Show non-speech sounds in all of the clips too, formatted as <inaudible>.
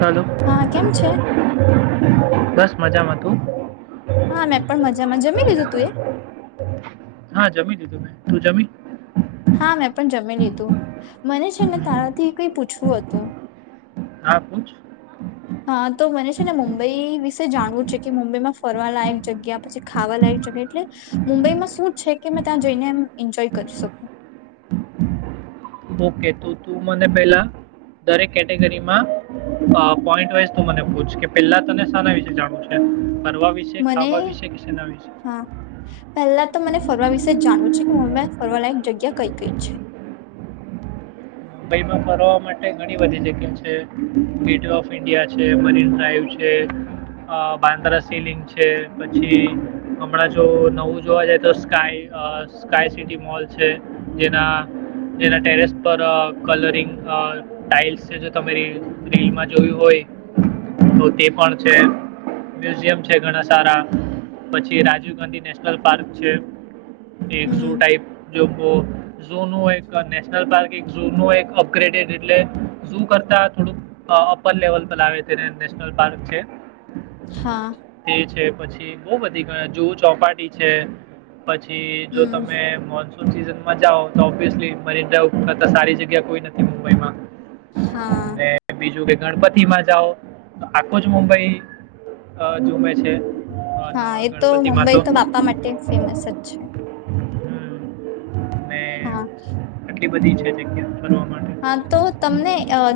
હાલો. હા કેમ છે બસ મજામાં તું? હા મેં પણ મજામાં. જમી લીધું તું એ? હા જમી તું જમી? હા મેં પણ જમી લીધું શું હતું? <inaudible> હા તો મને. ને મુંબઈ વિશે જાણવું છે. કે મુંબઈમાં ફરવા લયક જગ્યા પછી, ખાવા લયક જગ્યા, એટલે મુંબઈમાં શું છે કે મે ત્યાં જઈને એ એન્જોય કરી શકું. ઓકે તો તું મને પેલા દરેક કેટેગરીમાં પોન્ટ વાઈ મને પૂછ. કે પેલા તનેના વિશે જાણ છે? ફરવા વિશે મને ખાવા વિશે કે શેના વિશે હા પહેલા તો મને ફરવા વિશે જાણવું છે. કે મમ્મી ફરવા લાયક જગ્યા કઈ કઈ? <inaudible> મુંબઈમાં ફવવા માટે ઘણી બધી જગ્યા છે. ગેટવે ઓફ ઇન્ડિયા છે. મરીન ડ્રાઈવ છે. બાંદ્રા સિલિંગ છે. પછી હમણાં જો નવું જોવા જાય તો સ્કાય સ્કાય સિટી મોલ છે. જેના જેના ટેરેસ પર. કલરિંગ ટાાઈલ્સ છે. તમે રીલમાં જોયું હોય તો તે પણ છે. મ્યુઝિયમ છે. ઘણા સારા પછી રાજીવ ગાંધી નેશનલ પાર્ક છે. હમ <unintelligible> ઝો નનુંું એક નેશનલ પાર્ક એક. ઝૂ ન એક અપગ્રેડડ એટલે ઝુ કરતા થોડુંક અપપર લેવલ પર લાવ નેશનલ પાર્ક છે. હા એ છે. પછી બહુ બધી ગ જુહુ ચોપાટી છે. પછી જો હમ તમે મોજ. સીઝન માં જાઓ તો ઓબ્િયસલી મરી જ સારી જગ્યા કોઈ નથી મુંબઈ માં હા ગણપતિ માં જાઓ તો આખો જ મુંબઈ જુબઈ હા એ તો મુંબઈ તો બાપા માટે ફેમસ જ છે હમ ને હા બધી છે એક હા તો તમને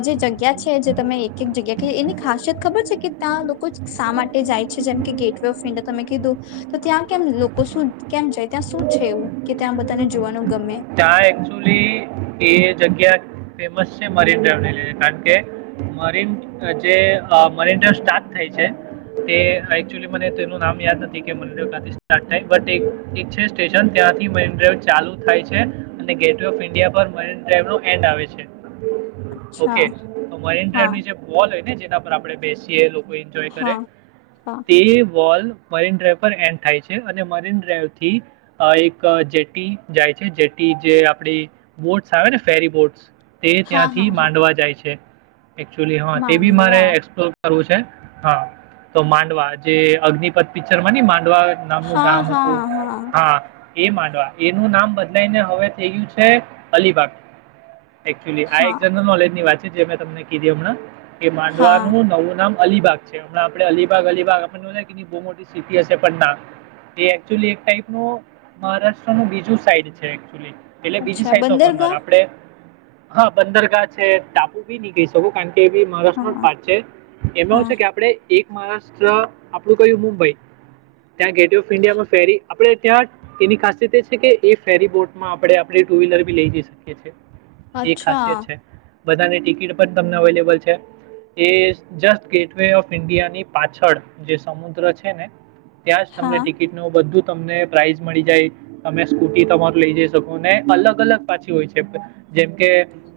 જે જગ્યા છે જે તમે એક એક જગ્યા કે એની ખાસિયત ખબર છે કે ત્યા લોકો જ શા માટે જાય છે જેમ કે ગેટવે ઓફ ઇન્ડિયા તમે કીધું તો ત્યાં કેમ લોકો શું કેમ જાય ત્યાં શું છે એવું કે ત્યાં બધાને જોવાનું ગમે ત્યાં એકચુઅલી એ જગ્યા ફેમસ છે મન ડ્રાઈવ લ કારણ કે મરીન જે મરીન ડ્રાઈવ સ્ટાર્ટ થાય છે તે એકચલી મને તેનું નામ યાદ નથી કે મન ડ્ર ક્યાંથી સાર્ટ થાય છે સ્ટેશન ત્યાંથી મન ડાઈ ચાલુ થાય છે ગેટ ઓ ઇન્ડિયા એડ આવે છે ઓકે અચ્છા તો મરીન ડ્રાઈવ હા ની જે બોલ હોય ને જે પર આપણે બેસીએ લોકો એન્જોય કરે હા હા તે વોલ મરીન ડ્રાઈવ પર એન્ડ થાય છે અને મરીન ડ્રાઈવ થી એક જેટી જાય છે જે જે આપડી બોટ્સ આવે ને ફેરી બોટ્સ તે હા ત્યાંથી હા હા માંડવા જાય છે એચલી હા તે બી મારે માંડવા એક્પ છે હા તો માંડવા જે અગ્નિપથ પિક્ચર માં ની માંડ અંડવા નામનું હા ગામ હતું હા હા એ માંડવા એનું નામ બધ ડાઈને હવે થઈયું છે અલીબાગ એકચુઅલી આ એક હા જનરલ નોલેજ ની વાત છે જે મેં તમને કીધી હમણાં એ હા માંડવાનું નવું નામ અલીબાગ છે હમણાે અલીબાગ અલીબાગ આપને બ મોટી સિટી હશે પણ એક ટપ ન મહારાષ્ટ્ર નું બીજું સાઈડ છે છે એકક્ચુલી એટલે બીજી અચ્છા સાઈડ નો કરનાર બંદરગાહ આપડે હા બંદરગાહ છે ટાપુ બી નહી કઈ શકું કારણ કે એ મહારાષ્ટ્ર ન હા પાર્ટ છે એમાં એવ હા છે કે આપણે એક મહારાષ્ટ્ર આપણું કયું મુંબઈ ત્યાં ગેટવે ઓફ ઇન્ડિયામાં ફેરી આપણે ત્યાં તેની ખાસિયત એ છે કે ફેરી બોટમાં આપણે આપણે ટુ વ્હીલર બી લઈ જઈ શકીએ છીએ એ અચ્છા ખાસિયત છે બધાની ટિકિટ પણ તમને અવેલેબલ છે એ જસ્ટ ગેટવે ઓફ ઇન્ડિયાની પાછળ જે સમુદ્ર છે ને ત્યાં જ તમને હા ટિકિટ ન બધું તમને પ્રાાઈઝ મળી જાય તમે સ્કૂટી તમારું લઈ જઈ શકો ને અલગ અલગ પાછી હોય છે જેમકે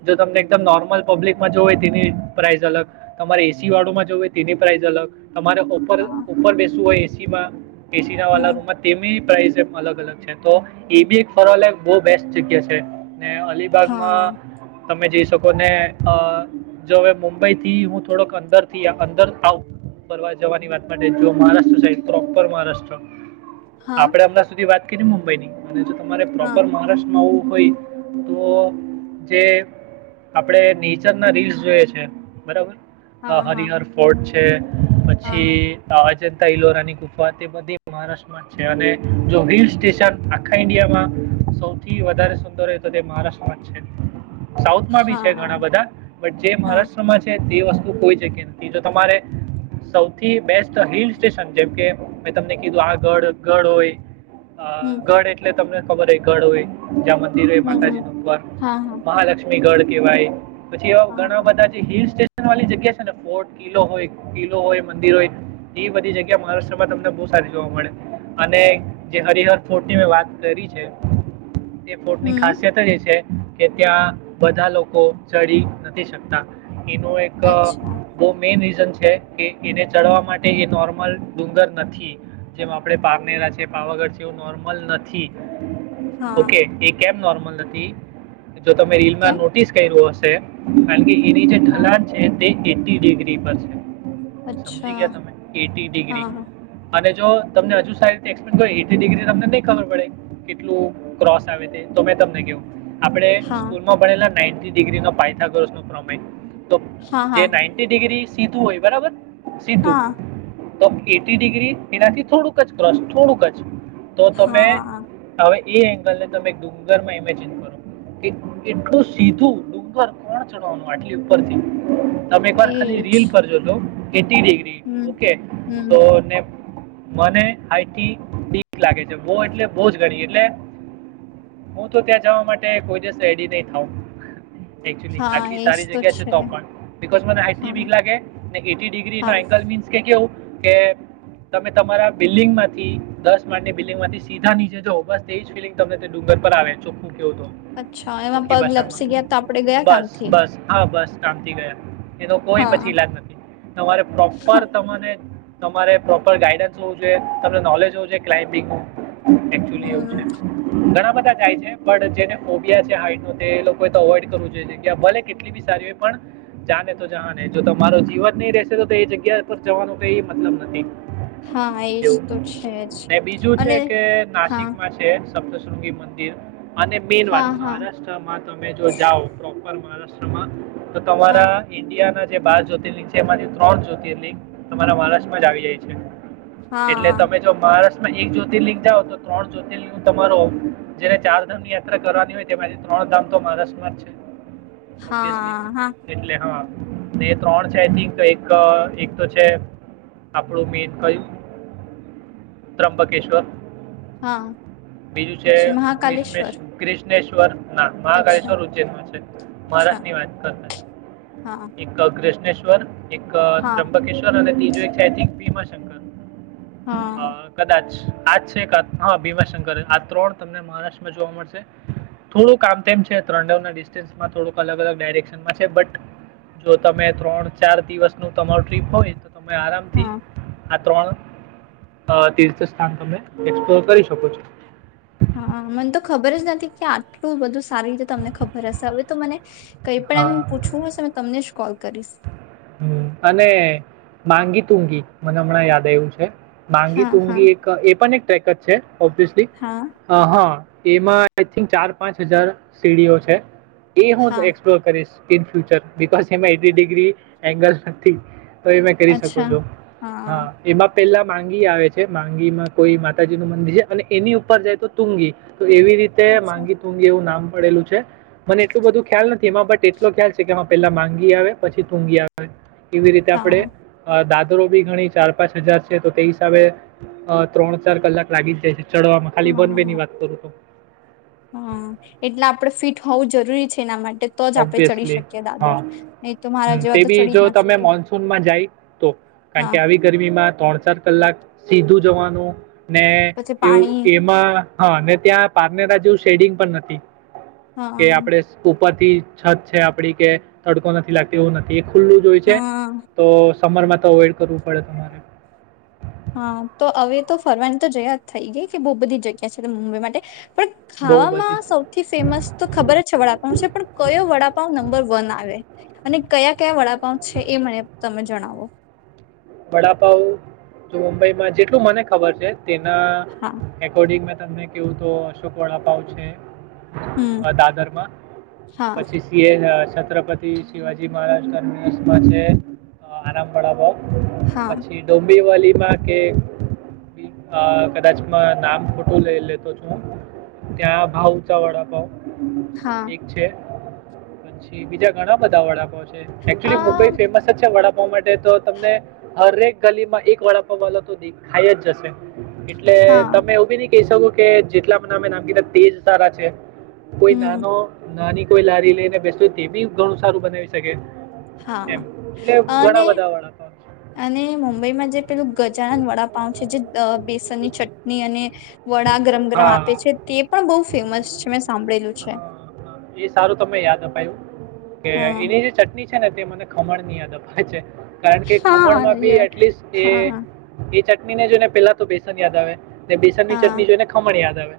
જો તમને એકદમ નોર્મલ પબ્લિકમાં જોવ હોય તેની પ્રાઇઝ અલગ તમારે એસી વાળુ માં જો હોય તેની પ્રાઇઝ અલગ તમારેર હા ઉપર બેસવું હોય સવા કેસીરા વાળા હમ રૂમમાં તેમ પ્રઇઝ અલગ અલગ છે તો એ બી એક ફરવાલ બહ બેસ્ટ જગ્યા છે ને અલીબાગ હા માં તમે જઈ શકો ને અ જો હવે મુંબઈ થી હું થોડોક અંદર થી અંદર ફરવા જવાની વાત માટે જો મહારાષ્ટ્ર સાહે પ્રોપર મહારાષ્ટ્ર હા આપડે હમણાં સુધી વાત કેની મુુંબઈની જો તમારે હા પ્રોપર મહારાષ્ટ્રમાં આવું તો જે આપડ નેચર ના રીલ્સ જોય છે બરાબર હા હ હા હરિહર ફોર્ટ છે હ હા પછી આવાજ લોરા ની ગુફા તે બધી મહારાષ્ટ્રમાં છે અને જો હિલ સ્ટેશન આખા ઇન્ડિયામાં સૌથી વધારે સુંદર હો તો તે મહારાષ્ટ્રમાં જ છે સાઉથમાં બી હા છે હા ઘણા બધા બટ જે હા મહારાષ્ટ્રમાં છે તે વસ્તુ કોઈ જગ્યા નથી તો તમારે સૌથી બેસ્ટ હિલ સ્ટેશન જેમકે મેં તમને કીધું આ ગઢ ગઢ હોય અ હમ ગઢ એટલે તમને ખબર હ ઘડ હોય મતી રય હમ માટાજી હમ ન ઉપર હા હા મહાલક્ષ્મી ગઢ કેવાય પછી એવા હા ઘણા હા બધા જે હિલ સેશ વાી જગ્યા છે ને ફોર્ટ કિલો હોય કિલો હોય મંદિરો હોય એ બધી જગ્યા મહારાષ્ટ્રમાં તમને બહુ સારી જોવા મળે અને જે હરિહર ફર્ટ ની મે વાત કરી છે એ ફોર્ટ ની હમ ખાસિત જ છે. કે ત્યાં બધા લોકો ચડી નથી શકતા. એનું એક અચ્છા બો મેન રીઝન છે. કે એને ચડવા માટે એ નોર્મલ ડુંગર નથી જેમ આપડણે પારનેરા છે પાવાગઢ છે એ નોર્મલ નથી હા ઓકે એ કે નોર્મલ નથી. જો તમે રીલમાં કેમ નોટિસ કર્યું હ છે હકી એની જે હા ઢલાન છે તે એટી ડિગ્રી પર છે. સમજી અચ્છા ગયા તમે એટી ડિગ્રી હા અને જો તમને હજુ સારી તેક્પે ડિગ્રી તમને નહી ખબર પડે કેટલું ક્રોસ આવે તે તો મેં તમને કેવ આપડણે હા સ્કૂલમાં ભણેલા નાઇ ટી ડિગ્રી ન પાયથાગોરષ નો પ્રમેય તો હા જે હા નાઇન્ટી ડિગ્રી સીધું હોય બરાબર સીધુ હા તો એટી ડિગ્રી એનાથી થોડુંક જ ક્રોસ થોડુંક જ તો તમે હા હવે એ એંગલ ને તમે ડુંગરમાં ઈમેજીન કરો કે એટલું સીધું ડુંગર કોણ ચડવાનું આટલી ઉપરથી તમે એક વાર ખાલી એજ રીલ પર જો જો એટી ડીગ્રી હમ ઓકે હમ તોને મને હાઈટથી બીક લાગે છે બો એટલે બો જ ઘણી એટલે હું તો ત્યાં જવા માટે કોઈ દિવસ રેડી નહી થાઉ એક્ચ્યુલી આટલી સારી જગ્યા છે તો પણ બીકોઝ મને હાઈટથી હા બીક લાગે ને એટી ડિગ્રીનો હા એંગલ મીન્સ કે કેવું કે તમે તમારા બિલ્ડિંગ માંથી દસ માણની બિલ્ડિંગ માંથી સીધા નીચે જો બસ તેજ ફીલિંગ તમને તે ડુંગર પર આવે ચોખ્ખું કયો તો અચ્છા એમાં ચોખ્ખી પગ લપસી ભાષામાં ગયા તો આપડે ગયા બસ કામથી બસ હા બસ કામ થી ગયા એનો કોઈ હા પછી હા, ઈલાજ નથી તમારે પ્રોપર તમને તમારે પ્રોપર ગાઈડન્સ હોવું જોઈએ તમને નોલેજ હોવ જો ક્લાયપીનગનુ એકચુલી એવું છે હમ ઘણા બ ધા જાય છે પણ જેને ઓબીયા છે હાઈટનો તે લોકો એ તો અવોઈડ કરવું જોએ જગ્યા ભલે કેટલી બી સારી પણ જાને તો જહાન હે તમારો જીવન ની રેશે તો તો એ જગ્યા પર જવાનું કઈ મતલબ નથી. હા એજ એવું તો છે જ ને બીજું છે અને કે હા નાસિકમાં છે સપ્તશૃંગી મંદિર અને મેન વાત હા હા મહારાષ્ટ્રમાં તમે જો જાઓ પ્રો પરમા આશ્રમ તો હા તમારા ઇન્ડિયા ના જે બાર જ્યોતિર્લિંગ છે એમાંથી ત્રણ જ્યોતિર્લિંગ તમારા મહારાષ્ટ્રમાં જ આવી જાય છે એટલે હા તમે જો મહારાષ્ટ્ર એક જ્યોતિર્લિંગ ત્રણ જ્યોતિલું તમારો જેને ચાર ધામ ની યાત્રા કરવાની હોય તેમાંથી ત્રણ ધામ તો મહારાષ્ટ્રમાં જ છે ઓબ્વિયસલી હા હા એટલે હા એ ત્રણ છે આઈ થિંક એક એક તો છે આપણું મેન કયું ત્રંબકેશ્વર હા બીજું છે પછી મહાકાલેશ્વર ક્રિસમેસ ક્રિ ભધનેશ્ર ના અચ્છા મહાકાલેશ્વર ઉજ્જૈન માં છે અચ્છા મહારાષ્ટ્રની વાત હા કરતા એક અગ્રે ભુવનેશ્વર એક હા ત્ર્યુંબકેશ્વર અને ીજ એક છે આઈ થિંક ભીમા શંકર હ હા કદાચ આજ હા અભિમા શંકર આ ત્રણ તમને મહારાષ્ટ્રમાં જોવા મળશે થોડુંક કામ તેમ છે ત્રણ ડિસ્ટન્સમાં થોડુંક અલગ અલગ ડાયરેક્શનમાં છે બટ જો તમે ત્રણ ચાર દિવસ નું તમારૂ ટ્રીપ હોય તમને આરામથી હા આ ત્રણ તીર્થ સ્થાન તમે એક્સપ્લોર કરી શકો છો હા મને તો ખબર જ નથી કે આટલું બધું સારી રીતે તમને ખબર હશે હવે તો મને કઈ પણ હા એમ પૂછવું હશે મે તમનેજ કોલ કરીશ હમ અને માંગી તુંગી મને હમણાં યાદ આવું છે માંગી હા હા તુંંગી એક એ પણ એક પેકેજ છે ઓબ્િયસલી હા હા એમાં આઈ થિક ચાર પાંચ હજાર સીડીઓ છે એ હવ હા એક્સપ્લોર કરીશ in future because eighty degree angle નથી તો એ મેં કરી શકો અચ્છા છો હા એમાં પેલા માંગી આવે છે માંગી માં કોઈ માતાજી નું મંદિર છે અને એની ઉપર જાય તો તુંગી તો એવી રીતે અચ્છા માંગી તુંગી એવું નામ મળેલું છે મને એટલું બધું ખ્યાલ નથી એમાં બટ એટલો ખ્યાલ છે કે પેલા માંગી આવે પછી તુંગી આવે આવે કેવી રીતે હા આપણે દા બી ઘણી ચાર પાંચ હજાર છે તો તે હિસાબે ત્રણ ચાર કલાક લાગી જ જાય છે ચડવામાં ખાલી વન વે ની હા વાત કરું તો હા એટલે આપડ ફિટ હોવું જરૂરી છે એના માટે તો જ આપણે ચડી ઓબ્વિયસલી શકીએ દાદર હા નહી તો મારા તે જેવા તો બી ચડી જો જ ના તમે શકે મોનસૂનમાં જાય તો કારણ હા કે આવી ગરમીમાં ત્રણ ચાર કલાક સીધું જવાનું ને પછી પાણી એવું એમાં હા ત્યાં પારનેરા શેડિંગ પણ નથી હા કે આપણેે ઉપજ તે છત છે આપડી કે તડકો નથી લાગતી એવું નથી ખુલ્લું જ હોઈ છે હા તો સમરમાં તો અવોઈડ કરવું પડે તમારે હા તો હવે તો ફરવાની તો જગ્યા થઈ ગઈ કે બહુ બધી જગ્યા છે મુંબઈ માટે પણ બહુ બધી. ખાવામાં સૌથી ફેમસ તો ખબર છે વડાપાવ છે પણ કયો વડાપાવ નંબર વન આવે અને કયા કયા વડાપાંઉ છે એ મને તમે જણાવો. વડાપાઉ તો મુંબઈમાં જેટલું મને ખબર છે. તેના હા રકોર્ડિંગ મે તમને કેવું તો અશોક વડા પાવ છે. હમ દાદર માં હા પછી સીએન છત્રપતિ શિવાજી મહારાજ ટર્મિનલ માં આરામ પડાપાવ. હા પછી ડોબી વલીમાં કે અ કદાચ નામ ખોટું લઈ લેતો છું ત્યાં ભાવ ઊંચા વડાપાવ. હા એક છે. પછી બીજા ઘણા બધા વડા પાવ છે. એક્ચુલી મુુંબઈ આ ફેમસ જ છે વડા માટે તો. તમને હરેક ગલીમાં એક વડાપાવ વાલા તો દેખાય જ જશે. એટલે હા તમે એઈ બીની કહી શકું કે જેટલા મમે નામ કીધા તેજ સારા છે. કોઈ હમ નાનો નાની કોઈ લારી લઈ ને બેસ બી ઘણું સારું બનાવી શકે. એમ હા એટલે ઘણા અને બધા વાળા અને મુુંબઈમાં જે પેલું ગજાનન વડાપઉ છે જે બેસનની ચટણી અને વડા ગરમ ગરમ આપે હા છે તે પણ બહુ ફેમસ છે મે હા એ સારું તમે યાદ આપ પાયવુ. કે હા એની જે ચટણી છે. છે ને તે મને ખમણ ની યાદ અપાય છે. કારણ કે હા ખમણમાં બી ય એટલીસ્ટ એ હા એ ને જોઈને પેલા તો બેસન યાદ આવે. ને બેસનની હા ચટણી જોઈ ને ખમણ યાદ આવે.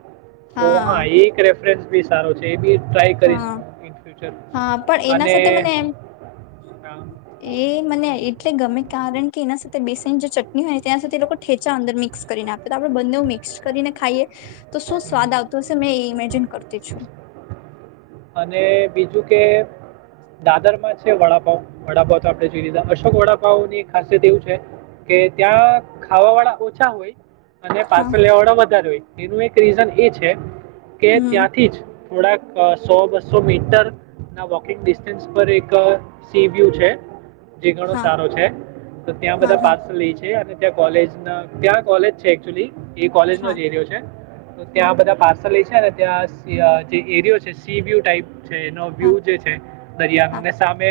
તો હા એ કર રે પ્ર બી સારો છે એ બી ટ્રાય કરીશ હા ઇન ફ્યુચર હા પણ એના અને સાથે મને એમ હા, એ મને એટલે ગમે કારણ કે એના સાથે બેસઇ જે ચટણી હોય ને તેના એ લોકો ઠેચા અંદર મિક્સ કરીને આપે તો આપડણે બંને મિક્સ કરીને ખાઈએ તો શું હમ. સ્વાદ આવતું હશે મેં એ ઇમેજિન કર તી છું. અને બીજું કે દાદર માં છે. વડાપાવ વડાપાવ તો આપણે જોઈ લીધા અશોક વડાપાવ ની ખાસિયત એવું છે, કે ત્યાં ખાવા વાળા ઓછા હોય. અને હા પાછો લેવાડો વધારે હોય. એનું એક રીઝન એ છે. કે હમ ત્યાંથી જ થોડાક સો બસો મીટર ના વોકિંગ ડિસ્ટન્સ પર એક સી વ્યુ છે. જે ઘણો હા સારો છે તો ત્યાં હા બધા હા પાર્સલ લ છે અને તં કોલેજ ના ક્યાં કોલેજ છે એકચુઅલી એ કોલેજ નો હા જ એરિયો છે તો હા ત્યાં બધા પા લ છે ને ત્યાં જે એરિયો છે. સીવી્યુ ટાઈપ છે એનો હા વ્યૂ જે છે દરિયાનો હા ને સામે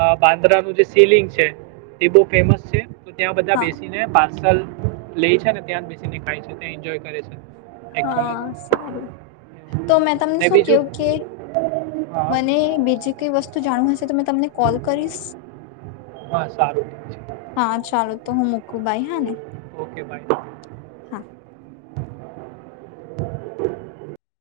આ બાંદરાાનું જે સિલિંગ છે, એ બહુ ફેમસ છે. તો ત્યાં બધા હા બેસીને બા લે છે ને ત્યાં બેસીને ખાય છે ત્યા એન્જોય કરે છે. એકચ્યુઅલી હા સારું તો મેં તમને ને શું બીજું કેું કે હા મને બીજી કઈ વસ્તુ જાણું હશે તો મેં તમને કોલ કરીશ હા સારું ઠીક હા ચાલો તો હું મૂકું ભાઈ હા ને છે <inaudible> હા <unintelligible>